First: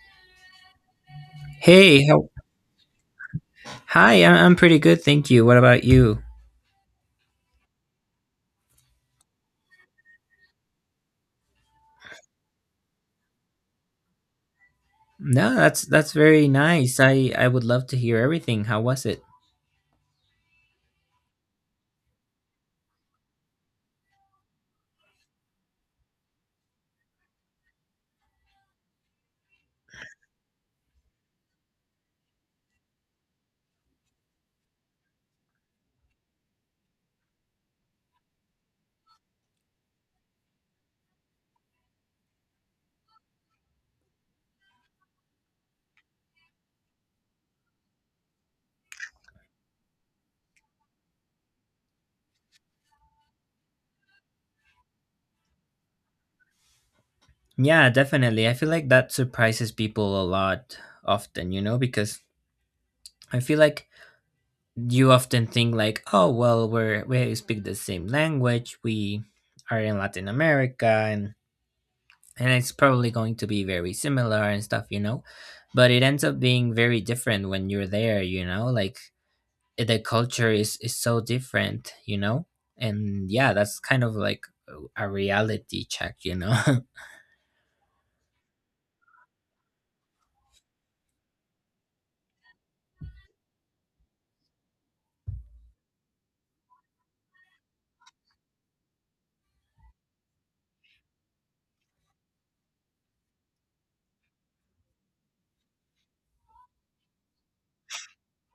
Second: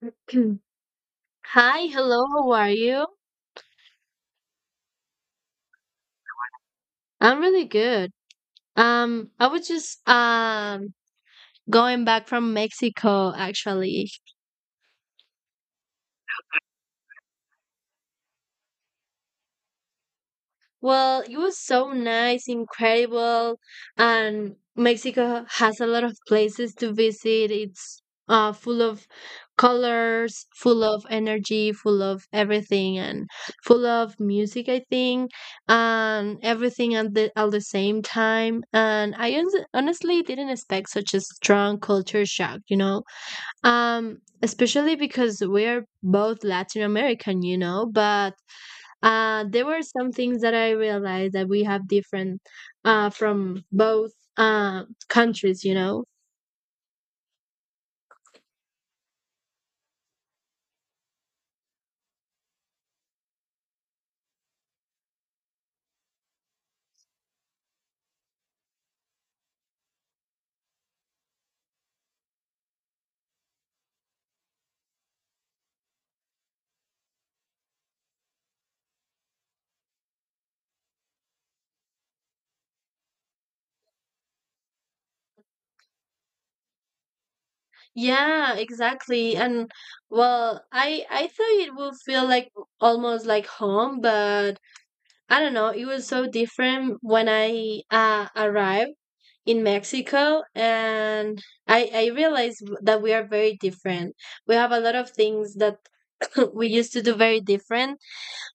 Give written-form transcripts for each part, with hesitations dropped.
Hi, Hey, hello, how, how are you? hi. I'm pretty good, thank you. What about you? I'm really good. I was just going back from Mexico actually. No, that's very nice. I would love to hear everything. How was it? Well, it was so nice, incredible, and Mexico has a lot of places to visit. It's full of colors, full of energy, full of everything, and full of music. I think, and everything at the same time. And I honestly didn't expect such a strong culture shock. You know, especially because we're both Latin American. You know, but there were some things that I realized that we have different from both countries, you know. Yeah, definitely. I feel like that surprises people a lot often, you know, because I feel like you often think like, oh, well, we speak the same language. We are in Latin America, and it's probably going to be very similar and stuff, you know. But it ends up being very different when you're there, you know, like the culture is so different, you know, and yeah, that's kind of like a reality check, you know. Yeah, exactly. And well, I thought it would feel like almost like home, but I don't know. It was so different when I arrived in Mexico, and I realized that we are very different. We have a lot of things that we used to do very different,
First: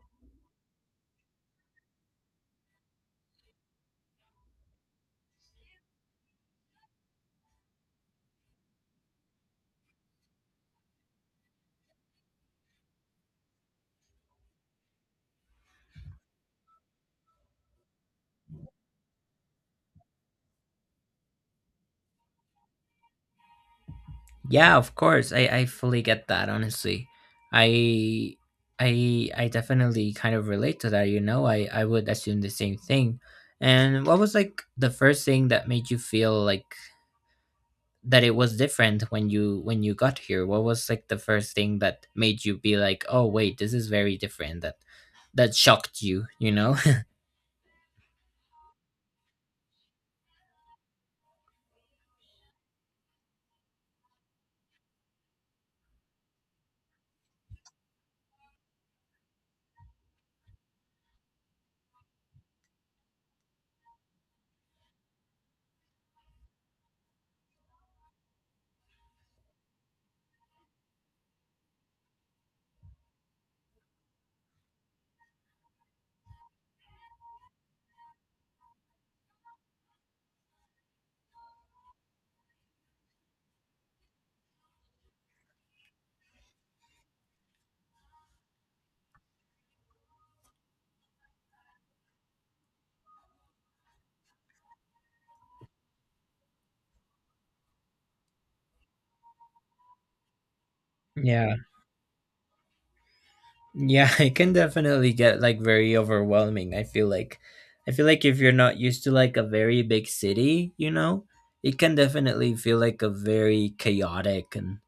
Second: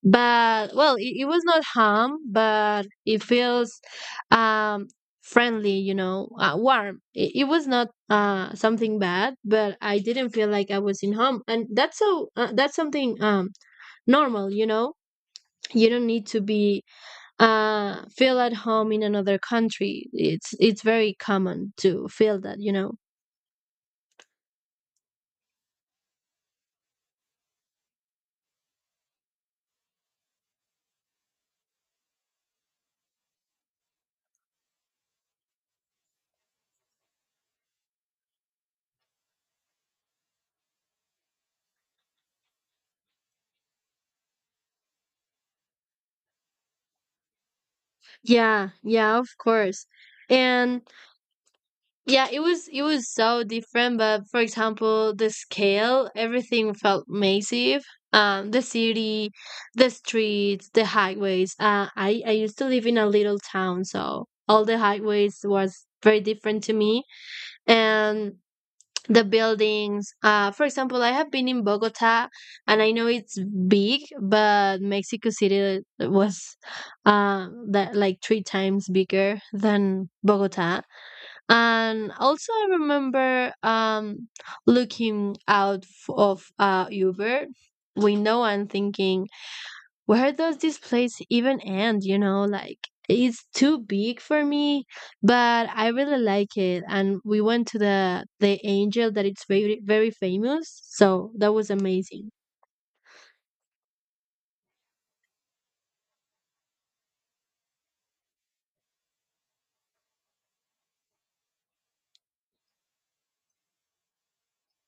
but well, it was not harm, but it feels um friendly, you know, warm. It it, was not something bad, but I didn't feel like I was in home, and that's so that's something normal, you know. You don't need to be feel at home in another country. It's very common to feel that, you know. Yeah, of course, I fully get that, honestly. I i i definitely kind of relate to that, you know. I would assume the same thing. And what was like the first thing that made you feel like that it was different when you got here? What was like the first thing that made you be like, oh wait, this is very different, that shocked you, you know. Yeah, yeah, of course. And yeah, it was so different, but for example, the scale, everything felt massive. The city, the streets, the highways. I used to live in a little town, so all the highways was very different to me, and the buildings. For example, I have been in Bogota, and I know it's big, but Mexico City was, that like three times bigger than Bogota. And also, I remember looking out of Uber window and thinking, where does this place even end? You know, like it's too big for me, but I really like it. And we went to the Angel that it's very, very famous, so that Yeah. was amazing. Yeah, it can definitely get like very overwhelming. I feel like if you're not used to like a very big city, you know, it can definitely feel like a very chaotic and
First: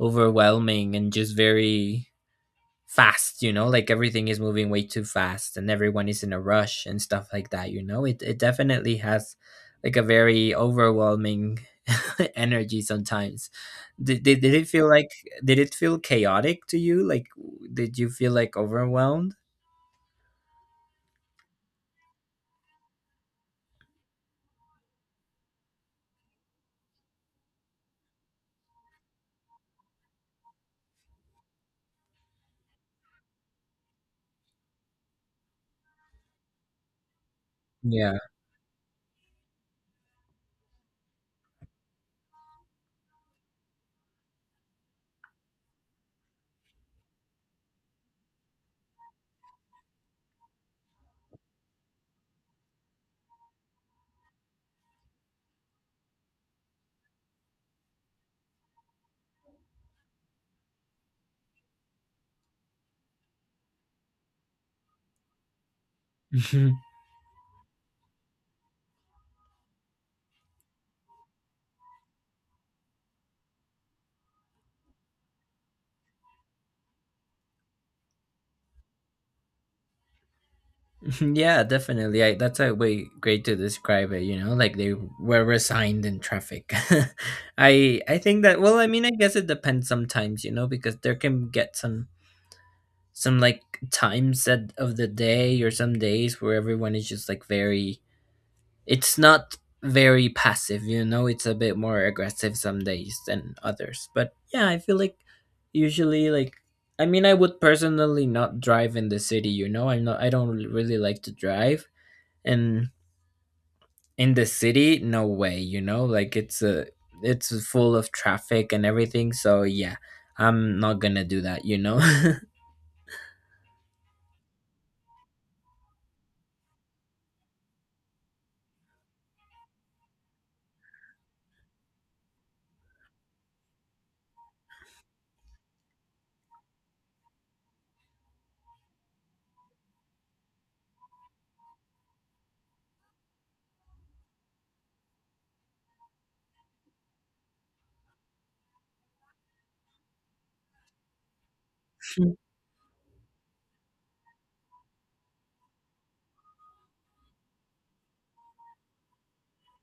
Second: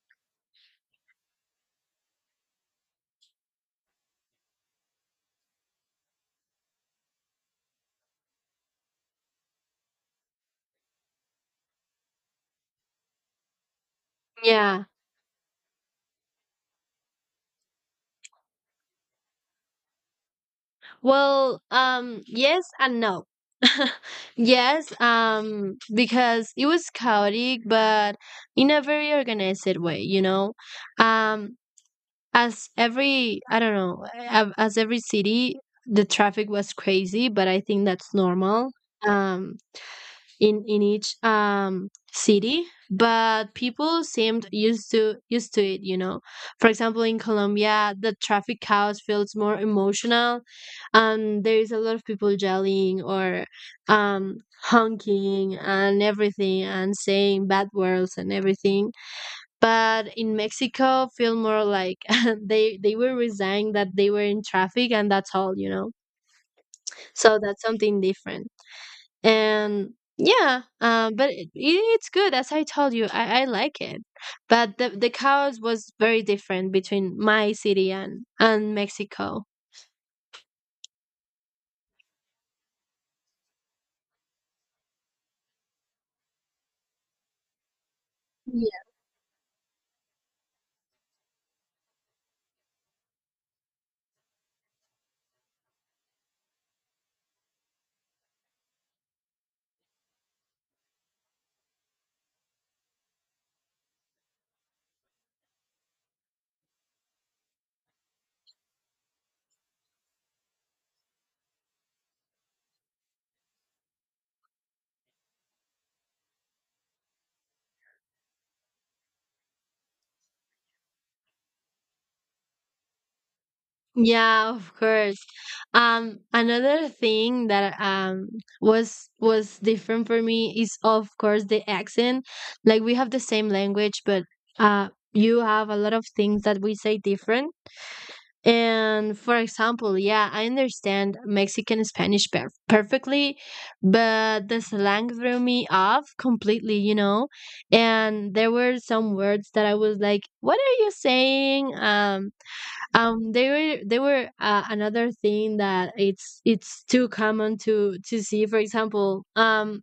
overwhelming and just very fast, you know, like everything is moving way too fast and everyone is in a rush and stuff like that, you know. It definitely has like a very overwhelming energy sometimes. did, did, did it Yeah. feel like did it feel chaotic to you, like, did you feel like overwhelmed? Well, yes and no. Yes, because it was chaotic, but in a very organized way, you know. Um, I don't know, as every city, the traffic was crazy, but I think that's Yeah. normal. Um, in each city, but people seemed used to it, you know. For example, in Colombia, the traffic cows feels more emotional, and there is a lot of people yelling or um honking and everything, and saying bad words and everything. But in Mexico feel more like they were resigned that they were in traffic, and that's all, you know. Mhm. So that's something different. And yeah, but it's good. As I told you, I like it, but the chaos was very different between my city and Mexico. Yeah, definitely. That's a way great to describe it, you know, like they were resigned in traffic. I think that, well, i Yeah. mean i guess it depends sometimes, you know, because there can get some like times that of the day or some days where everyone is just like very, it's not very passive, you know. It's a bit more aggressive some days than others, but yeah, I feel like usually like, I mean, I would personally not drive in the city, you know. I don't really like to drive, and in the city, no way, you know. Like it's a, it's full of traffic and everything, so yeah, I'm not gonna do that, you know. Yeah, of course. Another thing that was different for me is of course the accent. Like we have the same language, but you have a lot of things that we say different. And for example, yeah, I understand Mexican Spanish perfectly, but the slang threw me off completely, you know? And there were some words that I was like, "What are you saying?" They were another thing that it's too common to see. For example,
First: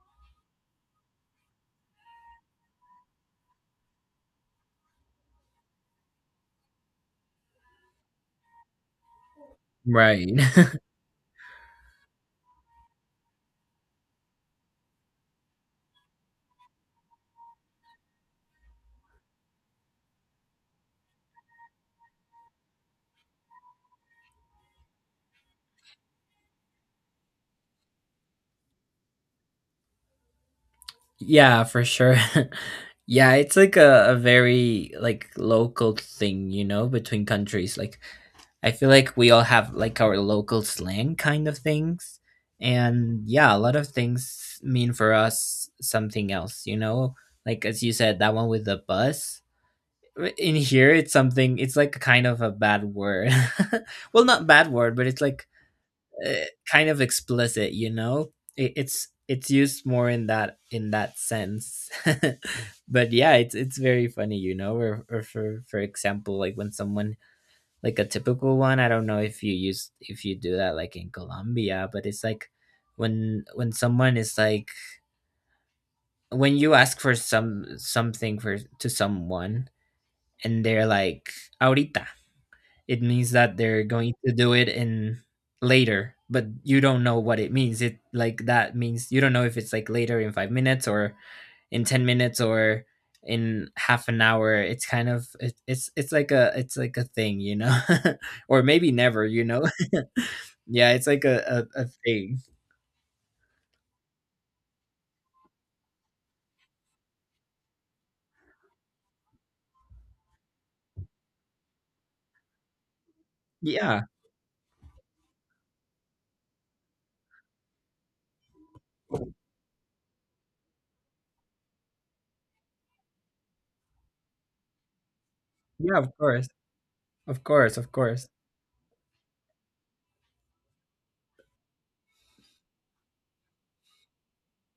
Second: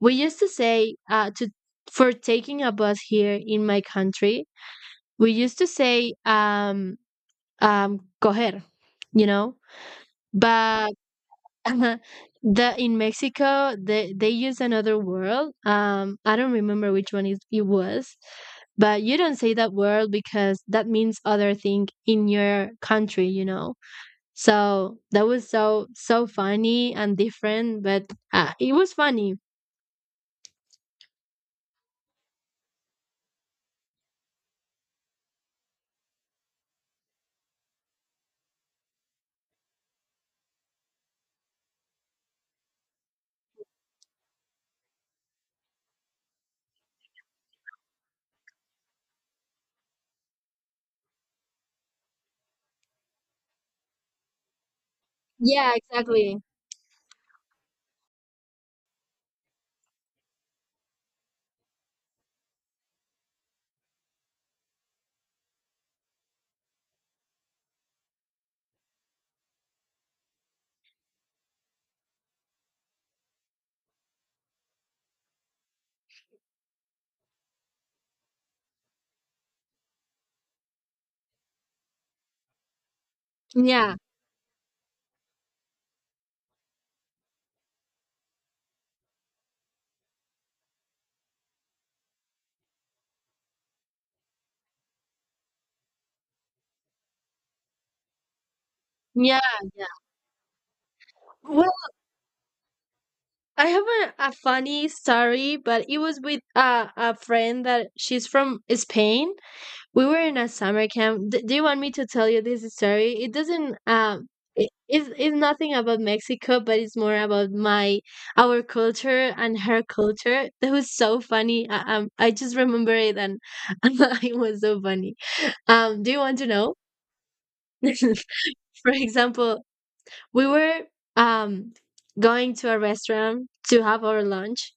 we used to say to for taking a bus here in my country, we used to say coger, you know? Right. But the in Mexico, they use another word. I don't remember which one it was, but you don't say that word because that means other thing in your country, you know. So that was so so funny and different, but it was funny. Yeah, for sure. Yeah, it's like a very like local thing, you know, between countries. Like, I feel like we all have like our local slang kind of things. And yeah, a lot of things mean for us something else, you know? Like as you said, that one with the bus. In here it's something, it's like kind of a bad word. Well, not bad word, but it's like Yeah, exactly. Kind of explicit, you know. It's used more in that sense. But yeah, it's very funny, you know. Or for example, like when someone, like a typical one, I don't know if you use, if you do that like in Colombia, but it's like when someone is like, when you ask for some something for to someone and they're like, ahorita, it means that they're Yeah. going to do it in later, but you don't know what it means. It, like that means you don't know if it's like later in 5 minutes or in 10 minutes or in half an hour. It's kind of, it's like a, it's like a thing, you know. Or maybe never, Yeah. you know. Yeah, it's like a, Well, a a thing. I have a funny story, but it was with a friend that she's from Spain. We were in a summer camp. Do you want me to tell you this story? It doesn't Yeah. It's nothing about Mexico, but it's more about my our culture and her culture. That was so funny. I just remember it, and and it was so funny. Yeah, Do of you want to course. know? Of course, of course. For example, we were um going to a restaurant to have our lunch,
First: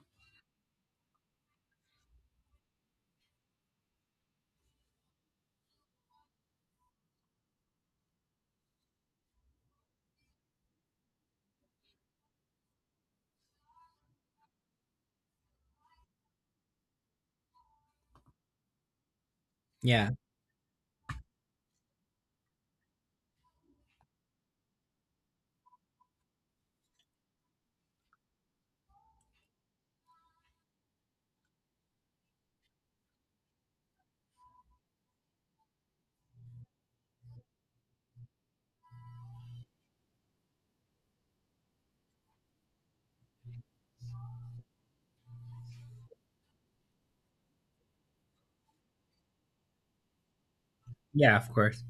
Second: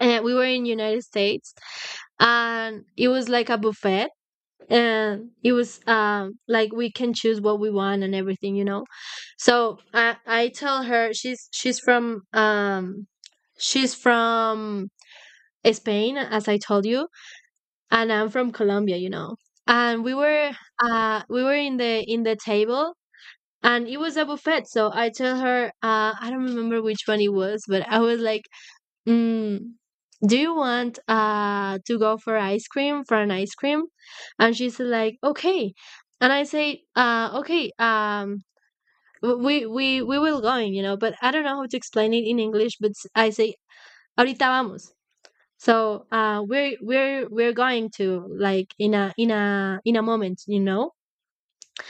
and we were in United States, and it was like a buffet, and it was like we can choose what we want and everything, you know. So I tell her, she's from she's from Spain, as I told you, and I'm from Colombia, you know. And Yeah. We were in the table, and it was a buffet. So I tell her, I don't remember which one it was, but I was like, Mm, do you want to go for ice cream, for an ice cream? And she's like, okay. And I say, okay, we will going, you know, but I don't know how to explain it in English, but I say, ahorita vamos. So we're going to, like, in a moment, you know. Yeah, of course.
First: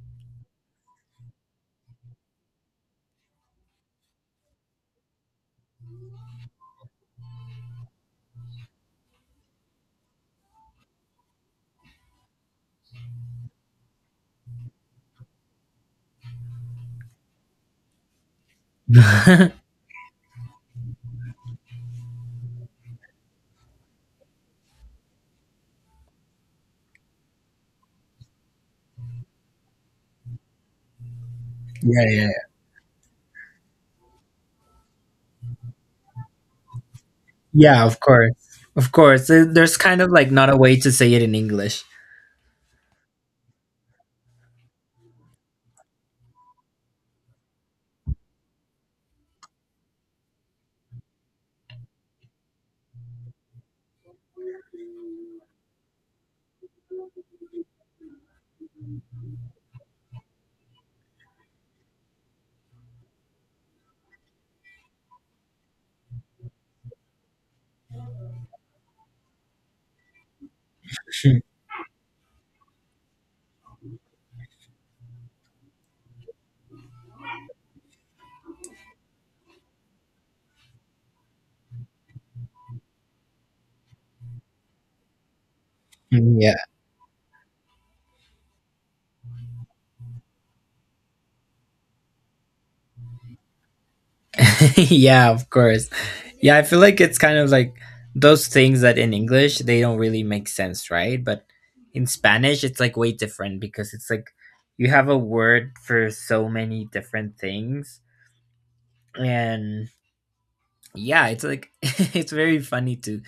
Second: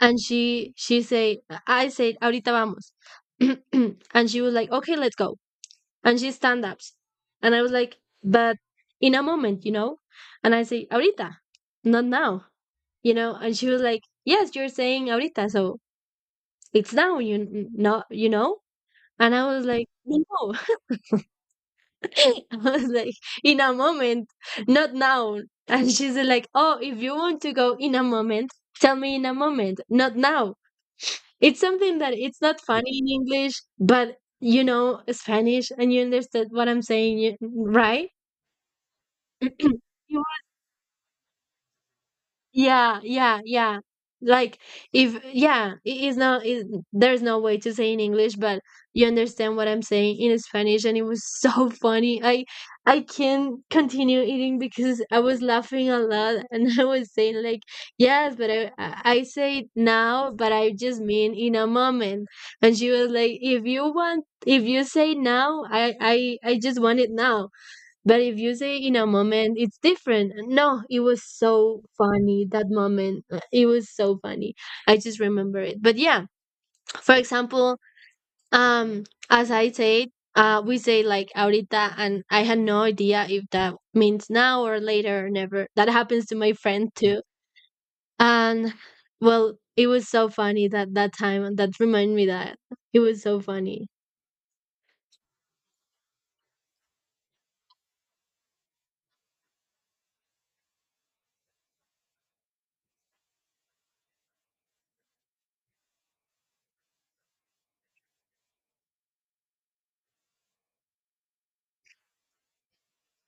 And she say, I said, ahorita vamos. And she was like, okay, let's go. And she's stand ups. And I was like, but in a moment, you know? And I say, ahorita, not now, you know? And she was like, yes, you're saying ahorita, so it's now, you know, you know? And I Yeah, was like, no. I was like, in a moment, not now. And she's like, oh, if you want to go in a moment, tell me in a moment, not now. It's something yeah, that yeah. it's not funny in English, but you know Spanish and you understood what I'm saying, Yeah, of right? course. Of course. There's kind of like not a way to say it in English. Yeah, yeah, yeah. Like if yeah, it is there's no way to say in English, but you understand what I'm saying in Spanish, and it was so funny. I can't continue eating because I was laughing a lot, and I was saying like, yes, but I say it now, but I just mean in a moment. And she was like, if you want if you say now, I just want it now. But if you say in a moment, it's different. No, it was so funny. That moment, it was so funny. I just remember it. But yeah, for example, um, as I said, we say like ahorita, and I had no idea if that means now or later or never. That happens to my Yeah. friend too. And well, it was so funny that that time. And That reminded me that it was so funny. Yeah, of course. Yeah, I feel like it's kind of like those things that in English they don't really make sense, right? But in Spanish it's like way different, because it's like you have a word for so many different things. And yeah, it's like it's very funny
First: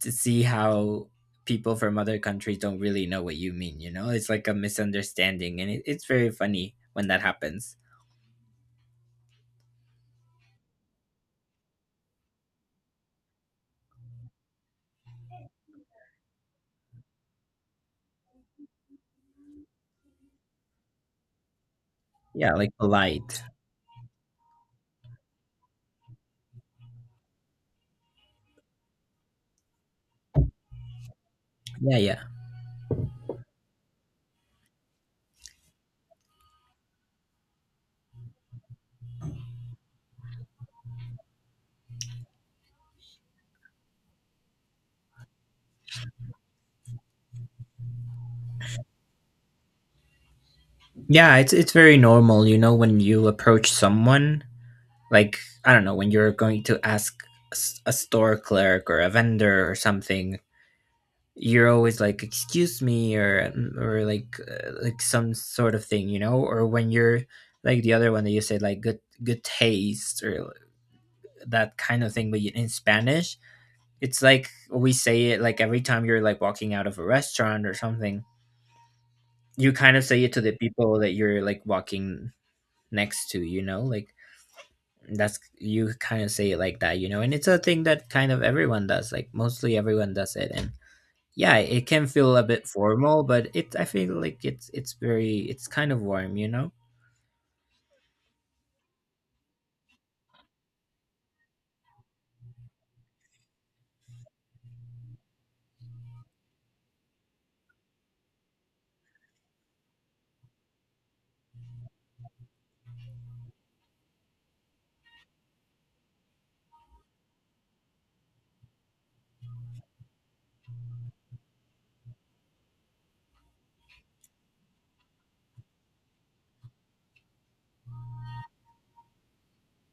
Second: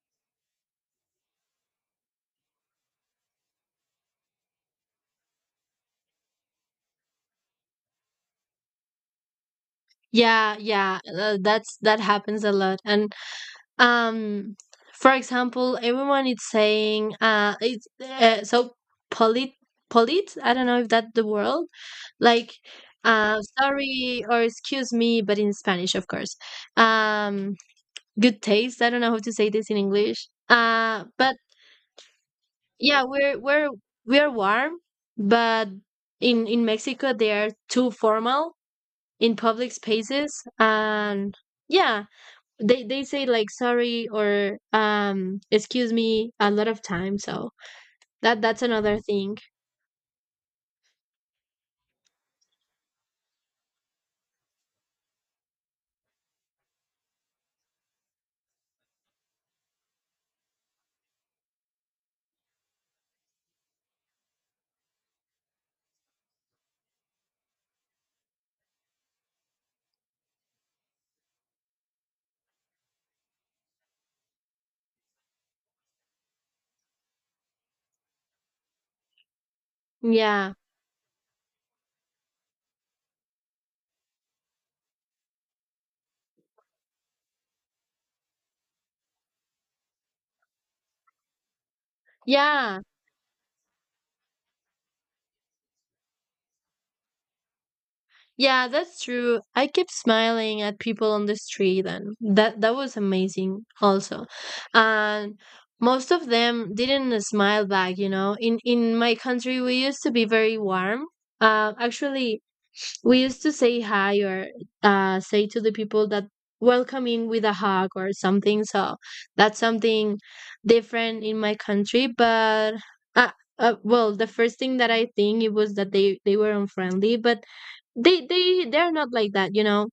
to see how people from other countries don't really know what you mean, you know? It's like a misunderstanding and it's very funny when that happens. Yeah, yeah, that's that happens a lot. And um for example, everyone is saying it's so polite, I don't know if that's the word, like Yeah, like polite. sorry or excuse me, but in Spanish of course, um good taste, I don't know how to say this in English, but Yeah, yeah. yeah, we're warm, but in Mexico they are too formal in public spaces, and yeah, they say like sorry or excuse me a lot of times, so that that's another thing. Yeah, it's very normal, you know, when you approach someone, like, I don't know, when you're going to ask a store clerk or a vendor or something, you're always like, "Excuse me," or like some sort of thing, you know, or when you're like the other one that you said like good good taste or that kind of thing, but in Spanish, it's like we say it like every time you're like walking out of a restaurant or something. You kind of say it to the Yeah, people that you're like walking next to, you know. Like that's, you kind of say it like that, you know, and it's a thing that kind of everyone does, like mostly everyone does it, and yeah, it can feel a bit yeah, formal, but it I feel like it's very, it's kind of warm, you know. yeah, that's true. I kept smiling at people on the street, and that that was amazing also. And most of them didn't smile back, you know. In my country we used to be very warm. Actually, we used to say hi or say to the people that welcome in with a hug or something, so that's something different in my country. But uh, well, the first thing that I think it was that they were unfriendly, but they they're not like that, you know.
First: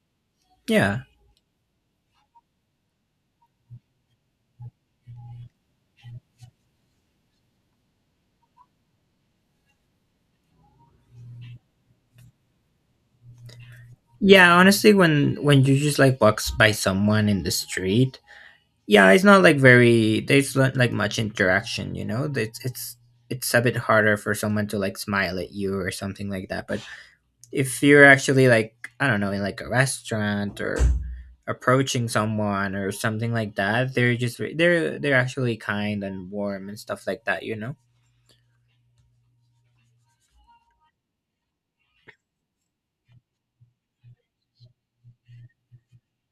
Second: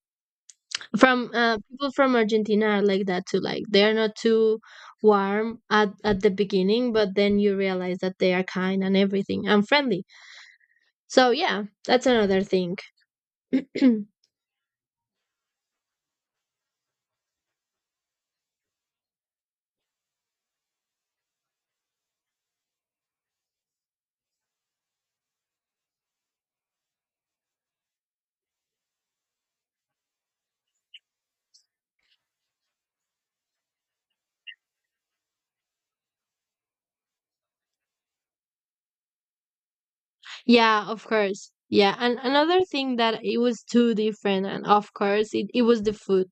Yeah. From people from Argentina are like that too. Like they're not too warm at the beginning, but then you realize that they are kind and everything and friendly. So yeah, that's another thing. Yeah, honestly, when you just like by someone in the street, yeah, it's not like very, there's not like much interaction, you know, it's it's a bit harder for someone to like smile at you or something like that, but if you're actually like, I don't know, in like a restaurant or approaching someone or something like that, they're just they're actually kind and warm and stuff like that, you know. Yeah, of course. Yeah, and another thing that it was too different, and of course, it was the food.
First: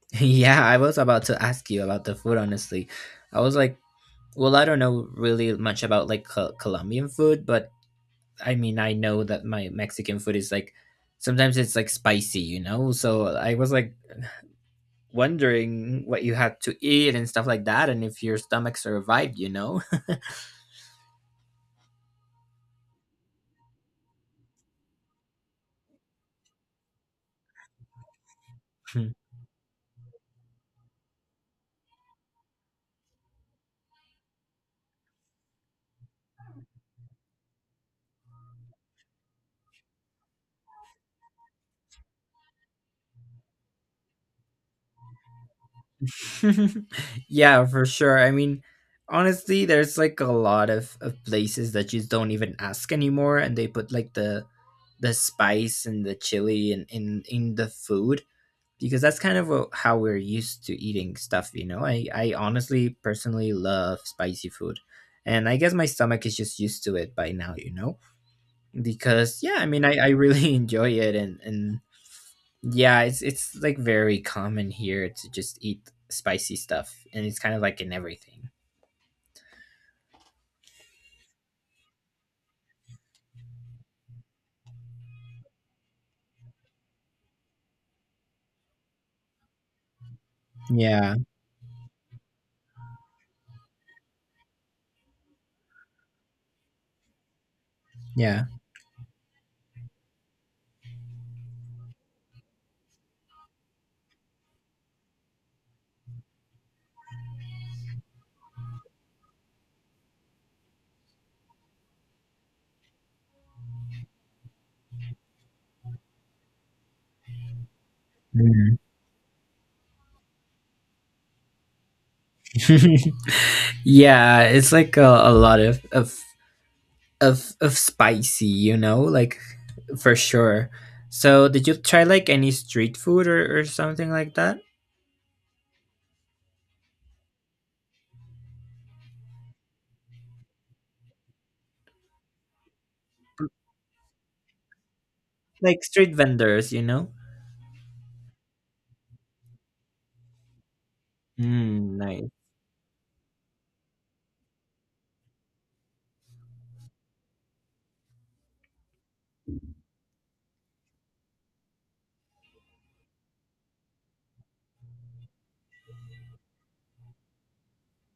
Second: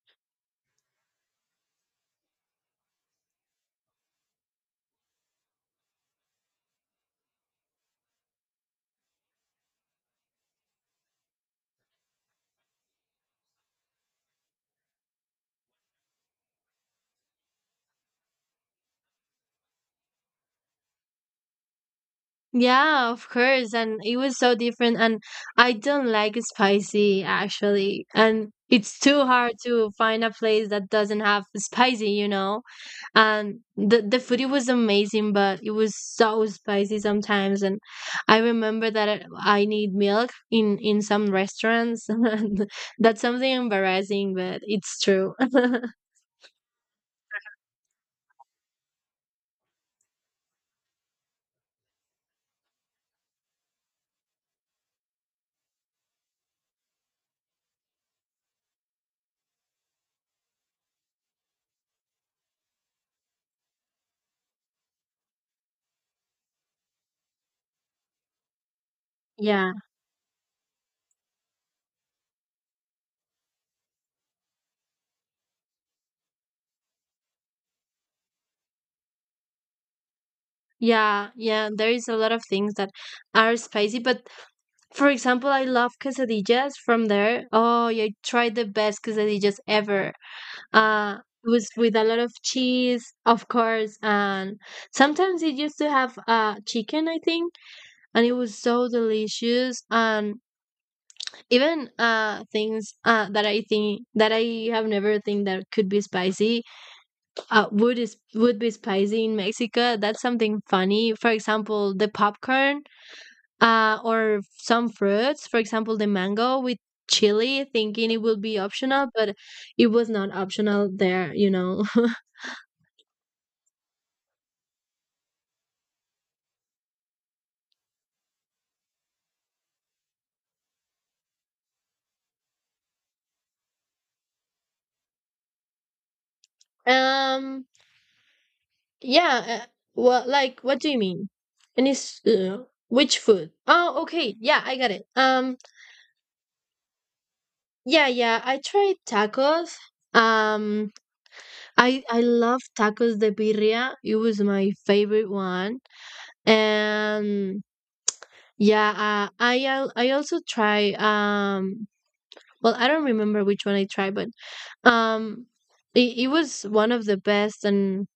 Yeah, I was about to ask you about the food, honestly. I was like, well, I don't know really much about like Colombian food, but I mean, I know that my Mexican food is like sometimes it's like spicy, you know, so I was like wondering what you had to eat and stuff like that, and if your stomach survived, you know. Yeah, of course, and it was so different, and I don't like spicy actually, and it's too hard to find a place that doesn't have spicy, you know. And the food it was amazing, but it was so spicy sometimes, and I remember that I need milk in some restaurants. That's something embarrassing, but it's true. Yeah, for sure. I mean, honestly, there's like a lot of places that you don't even ask anymore, and they put like the spice and the chili in in the food, because that's kind of what, how we're used to eating stuff. You know, I honestly personally love spicy food, and I guess my stomach is just used to it by now. You know, because yeah, I Yeah. mean, I really enjoy it, and yeah, it's like very common here to just eat spicy stuff, and it's kind of like in everything. Yeah, yeah, there is a lot of things that are spicy, but for example, I love quesadillas from there. Oh, yeah, I tried the best quesadillas ever. Yeah, Uh, it was with a lot of cheese, of course, and sometimes it used to have chicken, I think, and it yeah. was so delicious. And even things that I think that I have never think that could be spicy, would be spicy in Mexico. That's something funny. For example, the popcorn. Or some fruits, for example, the mango with chili, thinking it would be Mhm. optional, but it was not optional there, you know. Yeah. It's like a lot of spicy, you know, like, for sure. So, did you try like any street food or something like that, um, yeah, well, like, what do you mean? And it's which food? Oh, okay, yeah, I got it. Like street vendors, you know? Yeah, yeah, I tried tacos. Um, Mm, I nice. love tacos de birria. It was my favorite one. And yeah, I also try well, I don't remember which one I tried, but um it was one of the best and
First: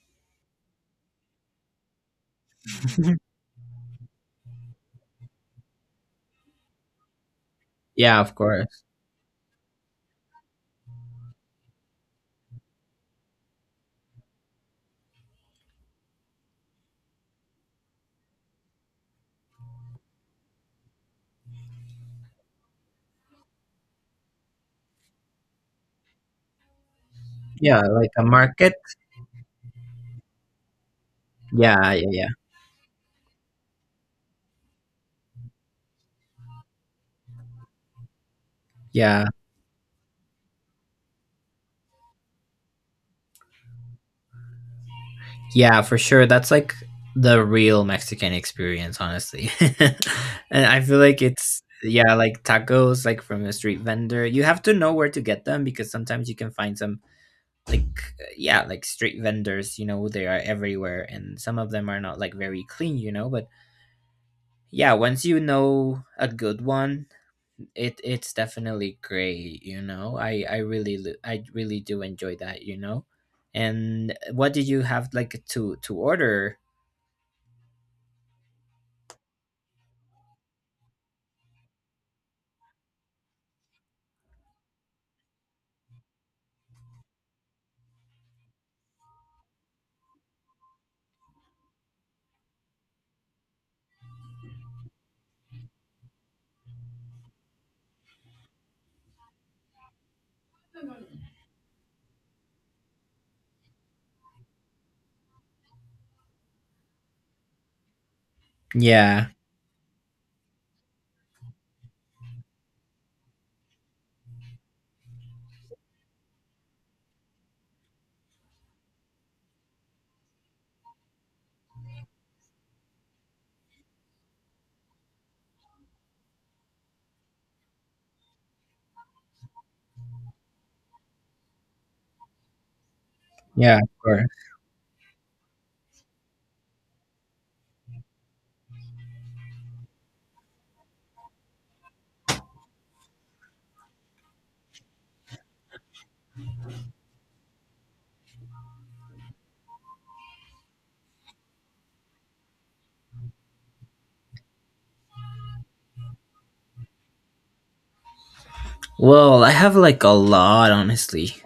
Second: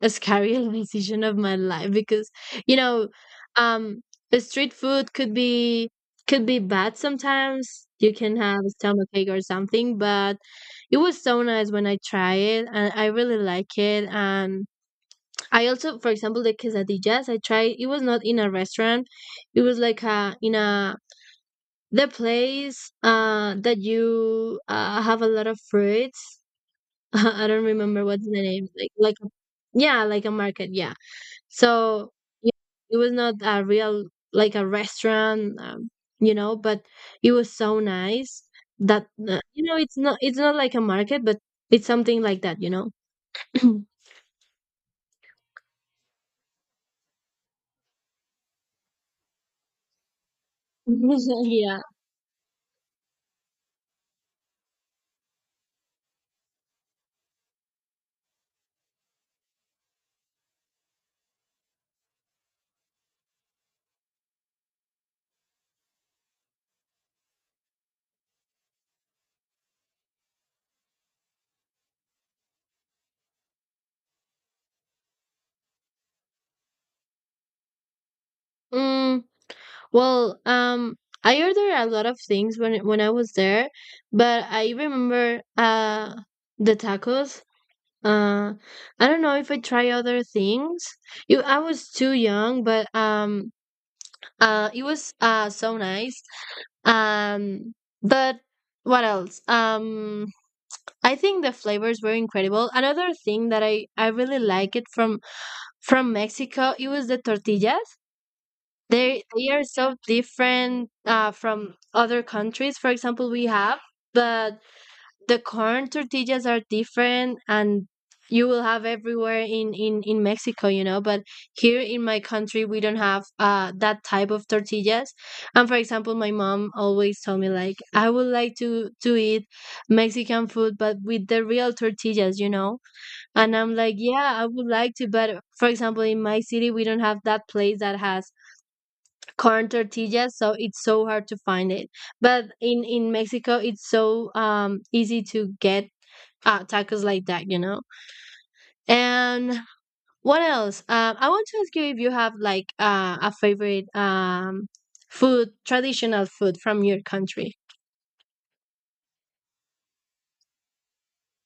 a scary decision of my life because you know, um the street food could be bad sometimes. You Yeah, of can have a course. stomachache or something, but it was so nice when I tried it and I really like it. And I also, for example, the quesadillas I tried, it was not in a restaurant. It was like a, in a the place that you have a lot of fruits. I don't Yeah, remember like a what's the name. market. Like a- yeah, like a market. Yeah. Yeah, yeah, So yeah, yeah, it was not a real like a restaurant, you know. But it was so nice that yeah. You know it's not like a market, but it's something like that, you know. Yeah, for sure. That's like the real Mexican experience, honestly. And I feel like it's, Yeah. yeah, like tacos like from a street vendor. You have to know where to get them, because sometimes you can find some like, yeah, like street vendors, you know, they are everywhere and some of them are not like very clean, you know, but yeah, once you know a good one, it, it's definitely great, you know. I really do enjoy that, you know. And what did you have like to order? Mm. Well, I ordered a lot of things when I was there, but I remember the tacos. Uh, I don't know if I try other things. You, I was too young, but it was so nice. Um, but what else? I think the flavors were incredible. Another thing that I really like it from Mexico, it was the tortillas. they Yeah, they are so different from other countries. For example we have, but the corn tortillas are different, and you will have everywhere in Mexico, you know. But here in my country we don't have that type of tortillas. And for example my mom always told me like I would like to eat Mexican food but with the real tortillas, you know. And I'm yeah, of like, course. yeah, I would like to, but for example in my city we don't have that place that has corn tortillas, so it's so hard to find it. But in Mexico it's so easy to get tacos like that, you know. And what else? I want to ask you if you have like a favorite food, traditional food from your country. Well, I have like a lot, honestly.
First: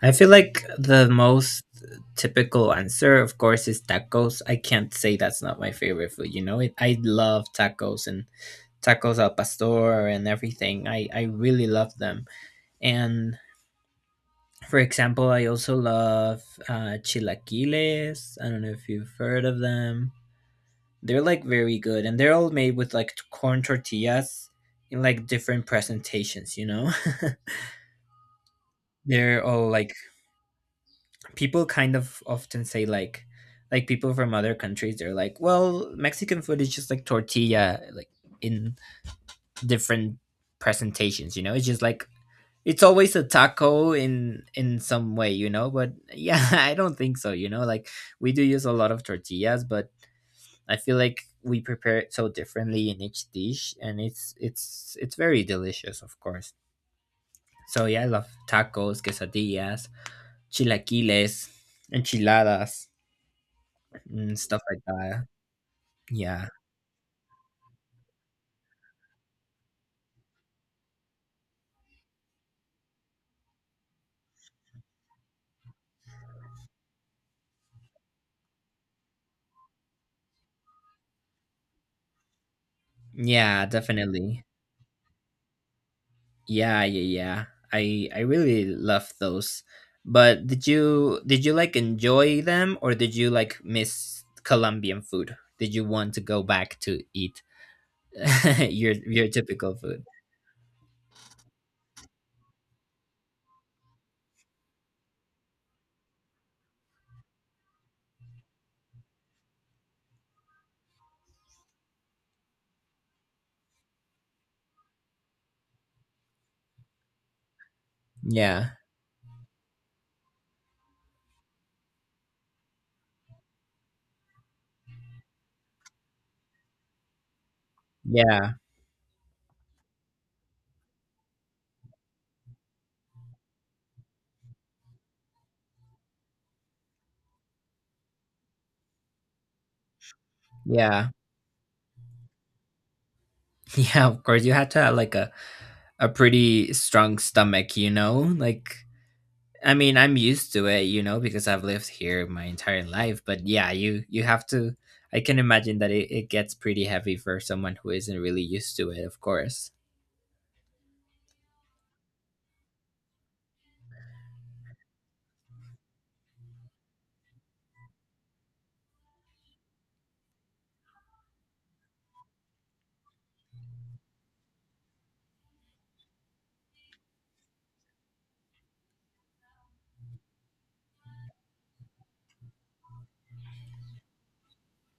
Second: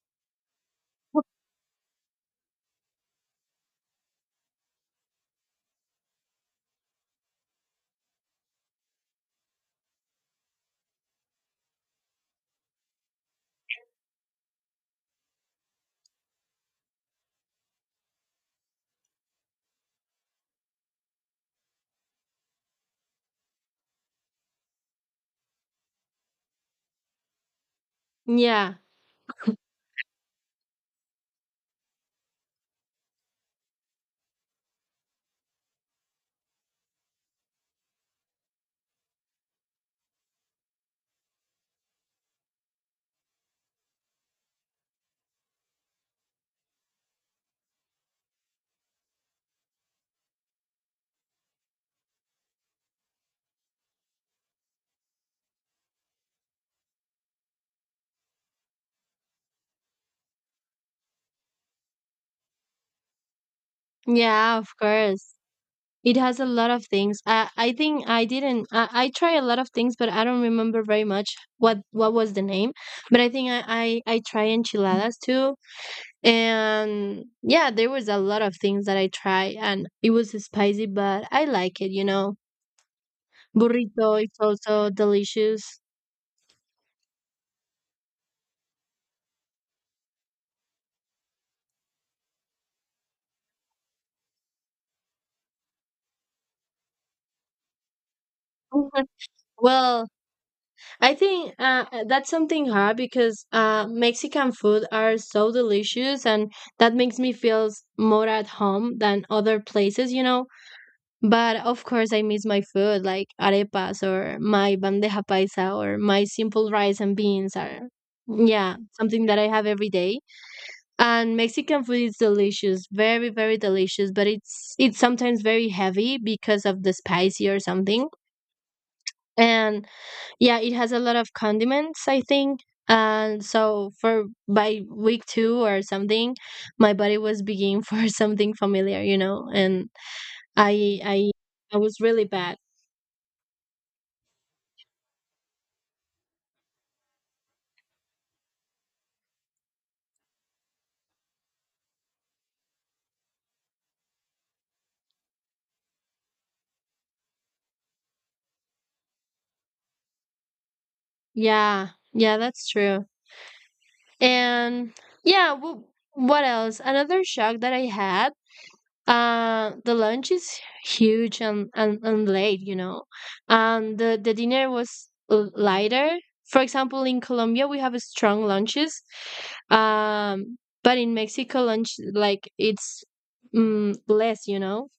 I feel like the most typical answer, of course, is tacos. I can't say that's not my favorite food. You know, it, I love tacos and tacos al pastor and everything. I really love them. And for example, I also love chilaquiles. I don't know if you've heard of them. They're like very good, and they're all made with like corn tortillas in like different presentations. You know, Yeah, they're all like, people kind of often say like people from other countries. They're like, well, Mexican food is just like tortilla, like in different presentations. You know, it's just like, it's always a taco in some way, you know, but yeah, I don't think so, you know. Like we do use a lot of tortillas, but I feel like we prepare it so differently in each dish, and it's very delicious, of course. So yeah, I love tacos, quesadillas, chilaquiles, enchiladas, and yeah, stuff of like that. course. It has Yeah, a lot of things. I think I didn't I try a lot of things but I don't remember very much what was the name, but I think I try enchiladas too. And yeah, there was a lot of things that I tried and it was spicy, but I like it, you know. yeah, Burrito is definitely. also delicious. Yeah, yeah, yeah. I really love those. But did you like enjoy them, or did you like miss Colombian food? Did you want to go back to eat Mhm. your typical food? Well, I think that's something hard because Mexican food are so delicious, and that makes me feel more at home than other places, you know. But of course, I miss my food like arepas or my bandeja paisa or my simple rice and beans are, Yeah, yeah, something that I have every day. And Mexican food is delicious, very, very delicious, but it's sometimes very heavy because of the spicy or something. yeah, And yeah, it has a lot of condiments, I think. And so for by week two or something, my body was begging for something familiar, you know, and I yeah, I I was really bad. yeah. Of course, you had to have like a pretty strong stomach, you know. Like, I mean, I'm used to it, you know, because I've lived here my entire life. But yeah, you have to. I can imagine that it gets pretty heavy for someone who isn't really used to it. Of course. Yeah, yeah, that's true. And yeah, well, what else? Another shock that I had, the lunch is huge and, late, you know. And the dinner was lighter. For example, in Colombia, we have strong lunches. Um, but in Mexico, lunch, like, it's mm, less, you know.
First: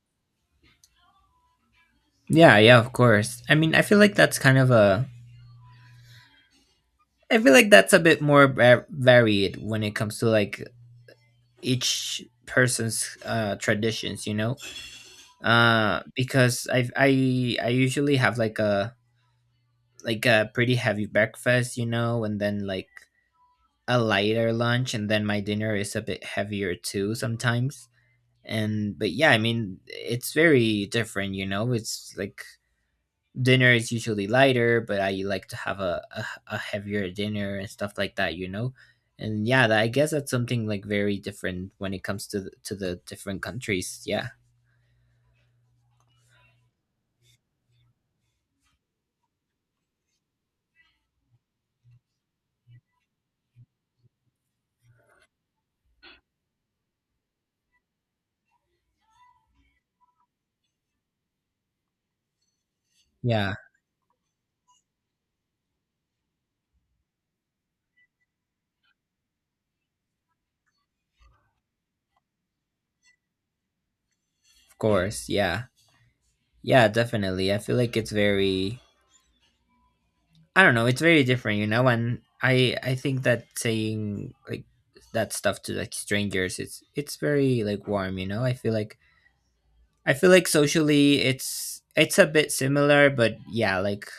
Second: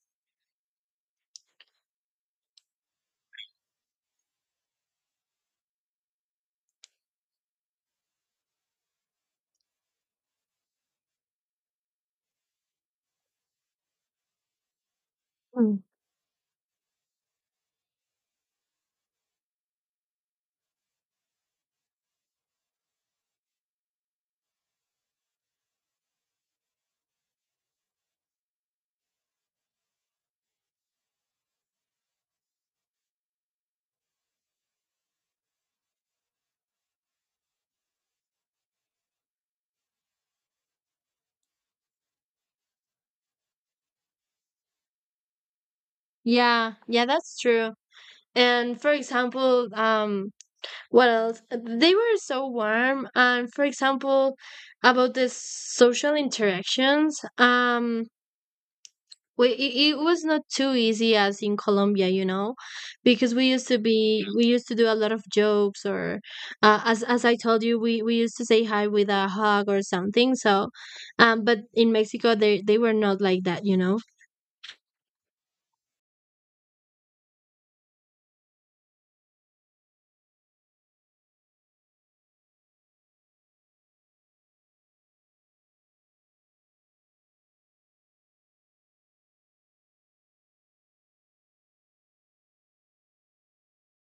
Yeah, yeah, of course. I mean, I feel like that's kind of a. I feel like that's a bit more varied when it comes to like each person's traditions, you know, Mm. Because I usually have like a pretty heavy breakfast, you know, and then like a lighter lunch, and then my dinner is a bit heavier too sometimes. And but yeah, I mean, it's very different, you know. It's like dinner is usually lighter, but I like to have a heavier dinner and stuff like that, you know. And yeah, I guess that's something like very different when it comes to to the different countries. Yeah. Yeah, yeah, that's true. And for example, what else? They were so warm. And for example, about the social interactions, it was not too easy as in Colombia, you know, because Yeah, of we used to do a lot of jokes, or as I told you, we used to say hi with a hug or something. So, but in Mexico they were not like that, you know. course. Yeah. Yeah, definitely. I feel like it's very I don't know, it's very different, you know, and I think that saying like that stuff to like strangers, it's very like warm, you know. I feel like socially it's a bit similar, but yeah, like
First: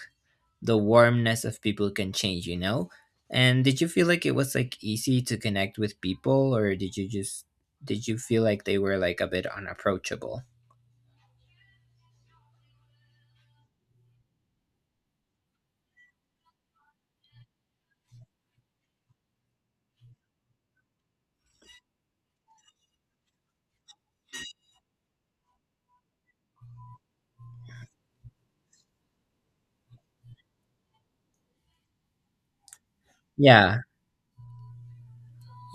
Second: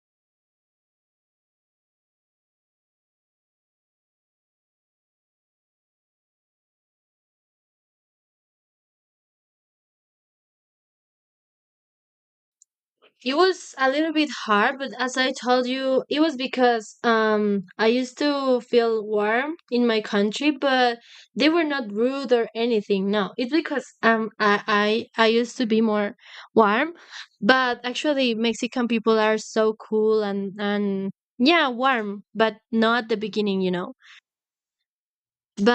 the warmness of people can change, you know? And did you feel like it was like easy to connect with people, or did you just did you feel like they were like a bit unapproachable? It was a little bit hard, but as I told you, it was because I used to feel warm in my country, but they were not rude or anything. No, it's because I used to be more warm, but actually Mexican people are so cool and yeah warm, but not the beginning, you Yeah. know.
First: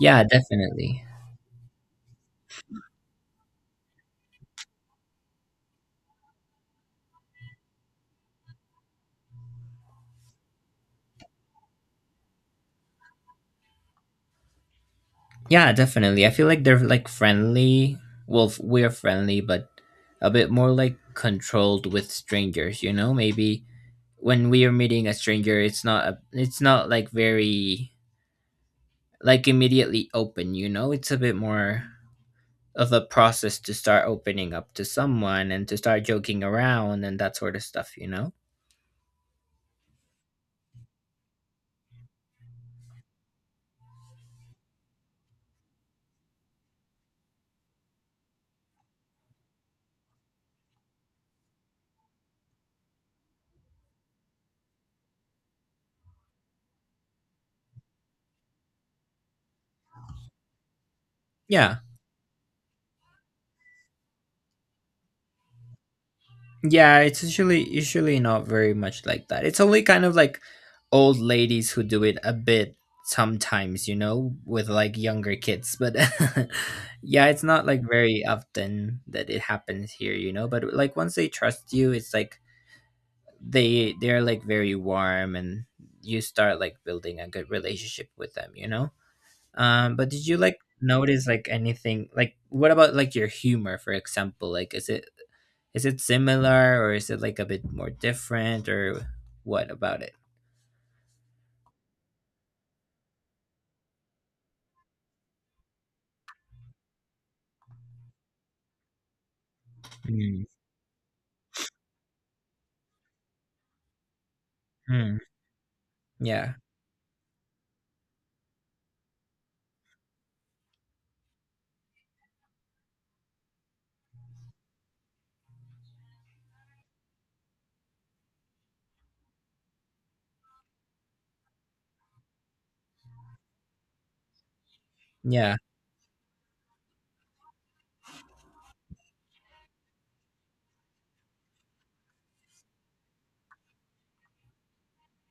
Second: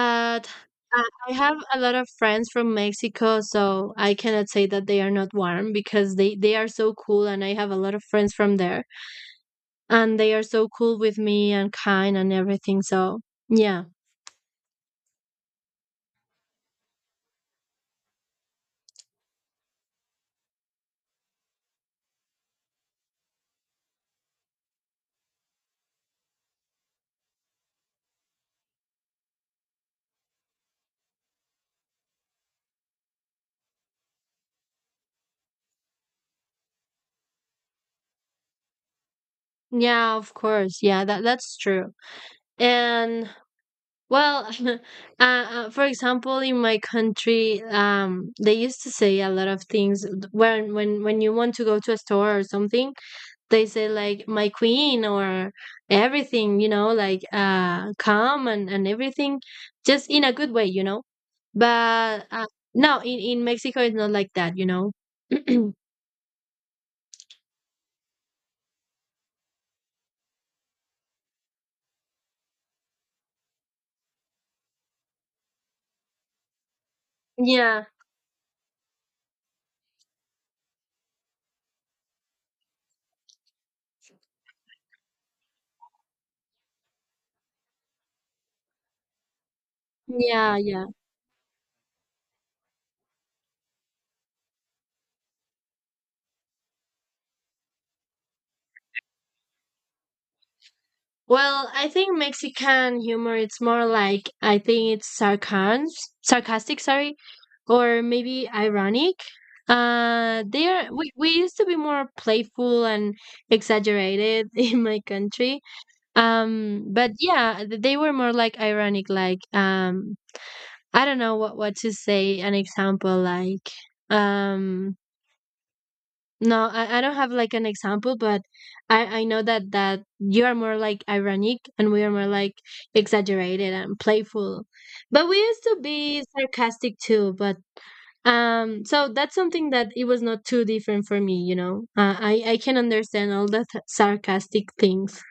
Yeah, definitely. I I have a lot of friends from Mexico, so I cannot say that they are not warm because they are so cool, and I have a lot of friends from there, and they are so cool with me and kind and everything. So yeah, Yeah, definitely. I feel like they're like friendly. Well, we're friendly, but a bit more like controlled with strangers. You know, maybe when we are meeting a stranger, it's not like very like immediately open. You know, it's a bit more of a process to start opening up to someone and to start joking around and that sort of stuff, you know. yeah, of course, yeah, that that's true. And well, for example, in my country, they used to say a lot of things when when you want to go to a store or something. They say like my queen, or everything, you know, like calm and everything, just in a good way, you know. Yeah, But no, in in Mexico it's not like that, you know. yeah, it's usually not very much like that. It's only kind of like old ladies who do it a bit sometimes, you know, with like younger kids. But yeah, it's not like Yeah, very often that it happens here, you know. But like once they trust you, it's like they're like very warm, and you start like building a good relationship with them, you know? But did you yeah, like yeah. notice like anything? Like what about like your humor, for example? Like is it similar, or is it like a bit more different, or what about it? Well, I think Mexican humor it's more like, I think it's sarcasm. Sarcastic, sorry. Or maybe ironic. uh Mm. they are we, we used to be more playful and exaggerated in my Mm, country. yeah, But yeah, they were more like ironic, like I don't know what to say, an example, like um no, I don't have like an example, but I know that that you are more like ironic and we are more like exaggerated and playful, but we yeah, used to be sarcastic too, but so that's something that it was not too different for me, you know. I can understand all the sarcastic things.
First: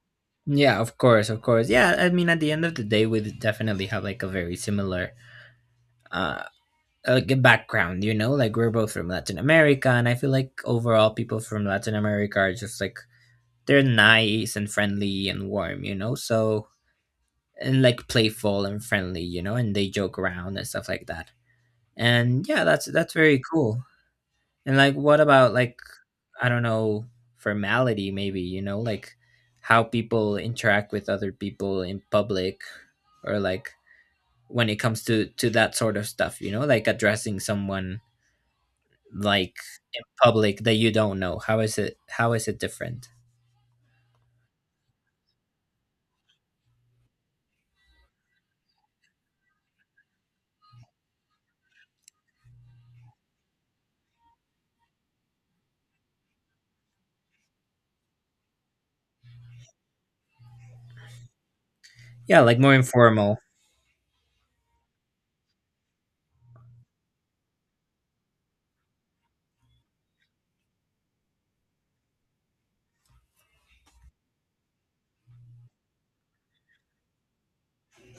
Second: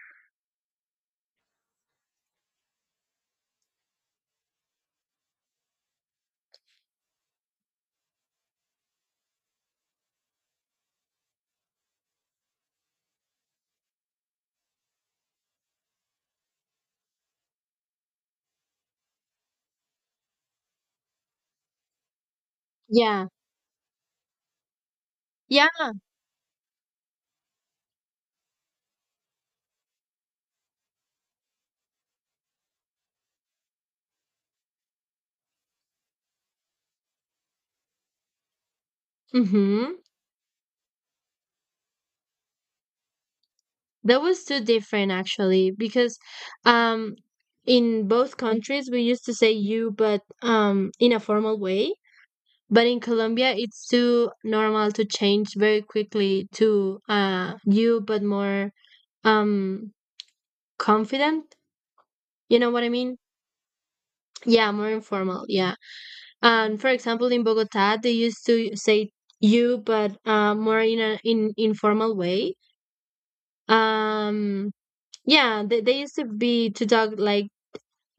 yeah. Of course, of course. Yeah, I mean, at the end of the day, we definitely have like a very similar, uh, like a background. You know, like we're both from Latin America, and I feel like overall, people from Latin America are just like they're nice and friendly and warm, you know. So and like playful and friendly, you know. And they joke around and stuff like that. And yeah, that's Yeah, very cool. And like, what about like yeah. I don't know, formality, maybe, you know, like how people interact with other people in public, or like when it comes to that sort of stuff, you know, like addressing someone like Mm-hmm. in public that you don't know. How is it different? That was too different actually because um in both countries we used to say you but in a formal way. But in Colombia it's too normal to change very quickly to you but more um confident. Yeah, like You know more what I mean? informal. Yeah, more informal, yeah. And for example in Bogota they used to say you but more in an in informal way. Um yeah, they used to be to talk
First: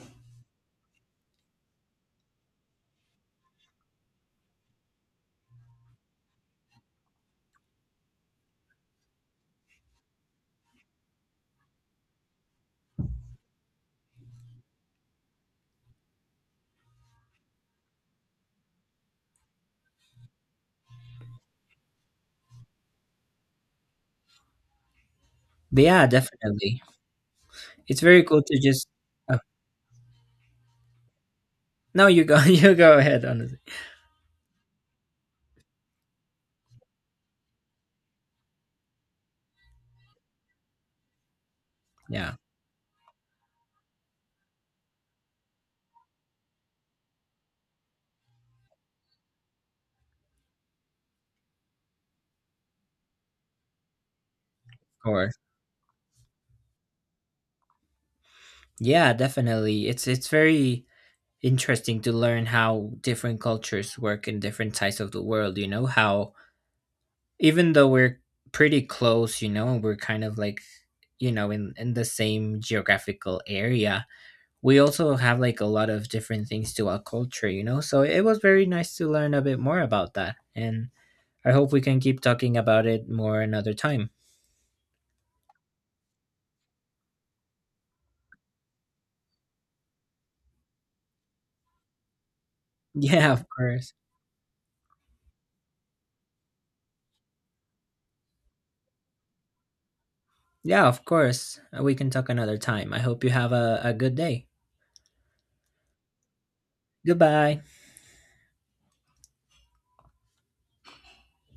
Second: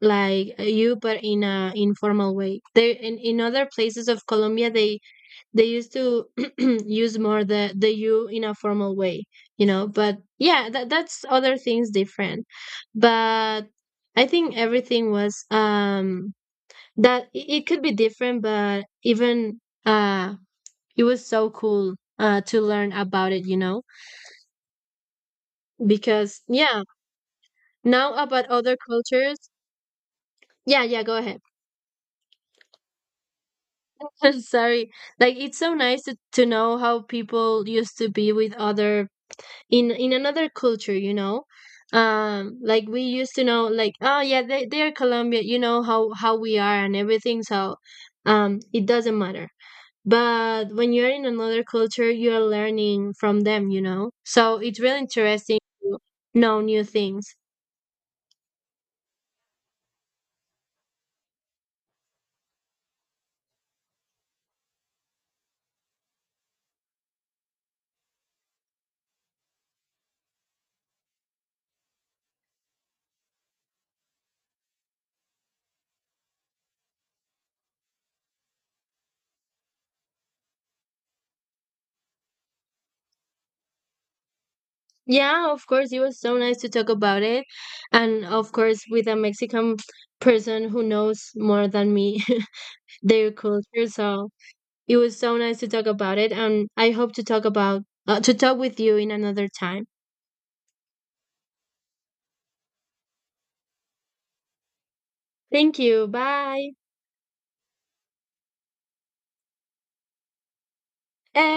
like you but in a informal way. They in other places of Colombia they used to use more the you in a formal way, you know. But yeah, that, that's other things different, but I think everything was that it could be different, but even uh it was so cool to learn about it, you know, But yeah, because definitely. yeah, It's now very cool about to other just oh, cultures. Yeah, yeah, go ahead. no, you go you go ahead honestly. Sorry. Like it's so nice to know how people used to be with other in another culture, you know? Yeah, of Like we used to know like, oh yeah, they they're Colombia, you know how we are and everything, so it doesn't matter. But when you're in another culture, you're learning from them, you know? So it's really course. interesting to know new things. Yeah, definitely. It's very interesting to learn how different cultures work in different sides of the world, you know, how even though we're pretty close, you know, and we're kind of like, you know, in the same geographical area, we also have like a lot of different things to our culture, you know. So it was very nice to learn a bit more about that. And I hope we can keep talking about it more another time. Yeah, of course, it was so nice to talk about it. And of course, with a Mexican person who knows more than me Yeah, their of culture. course. So it was so nice to talk about it. And I hope to talk about, to talk with you in another time. Yeah, of course. We can talk another time. I hope you have a good day. Thank you. Bye. Goodbye. Eh,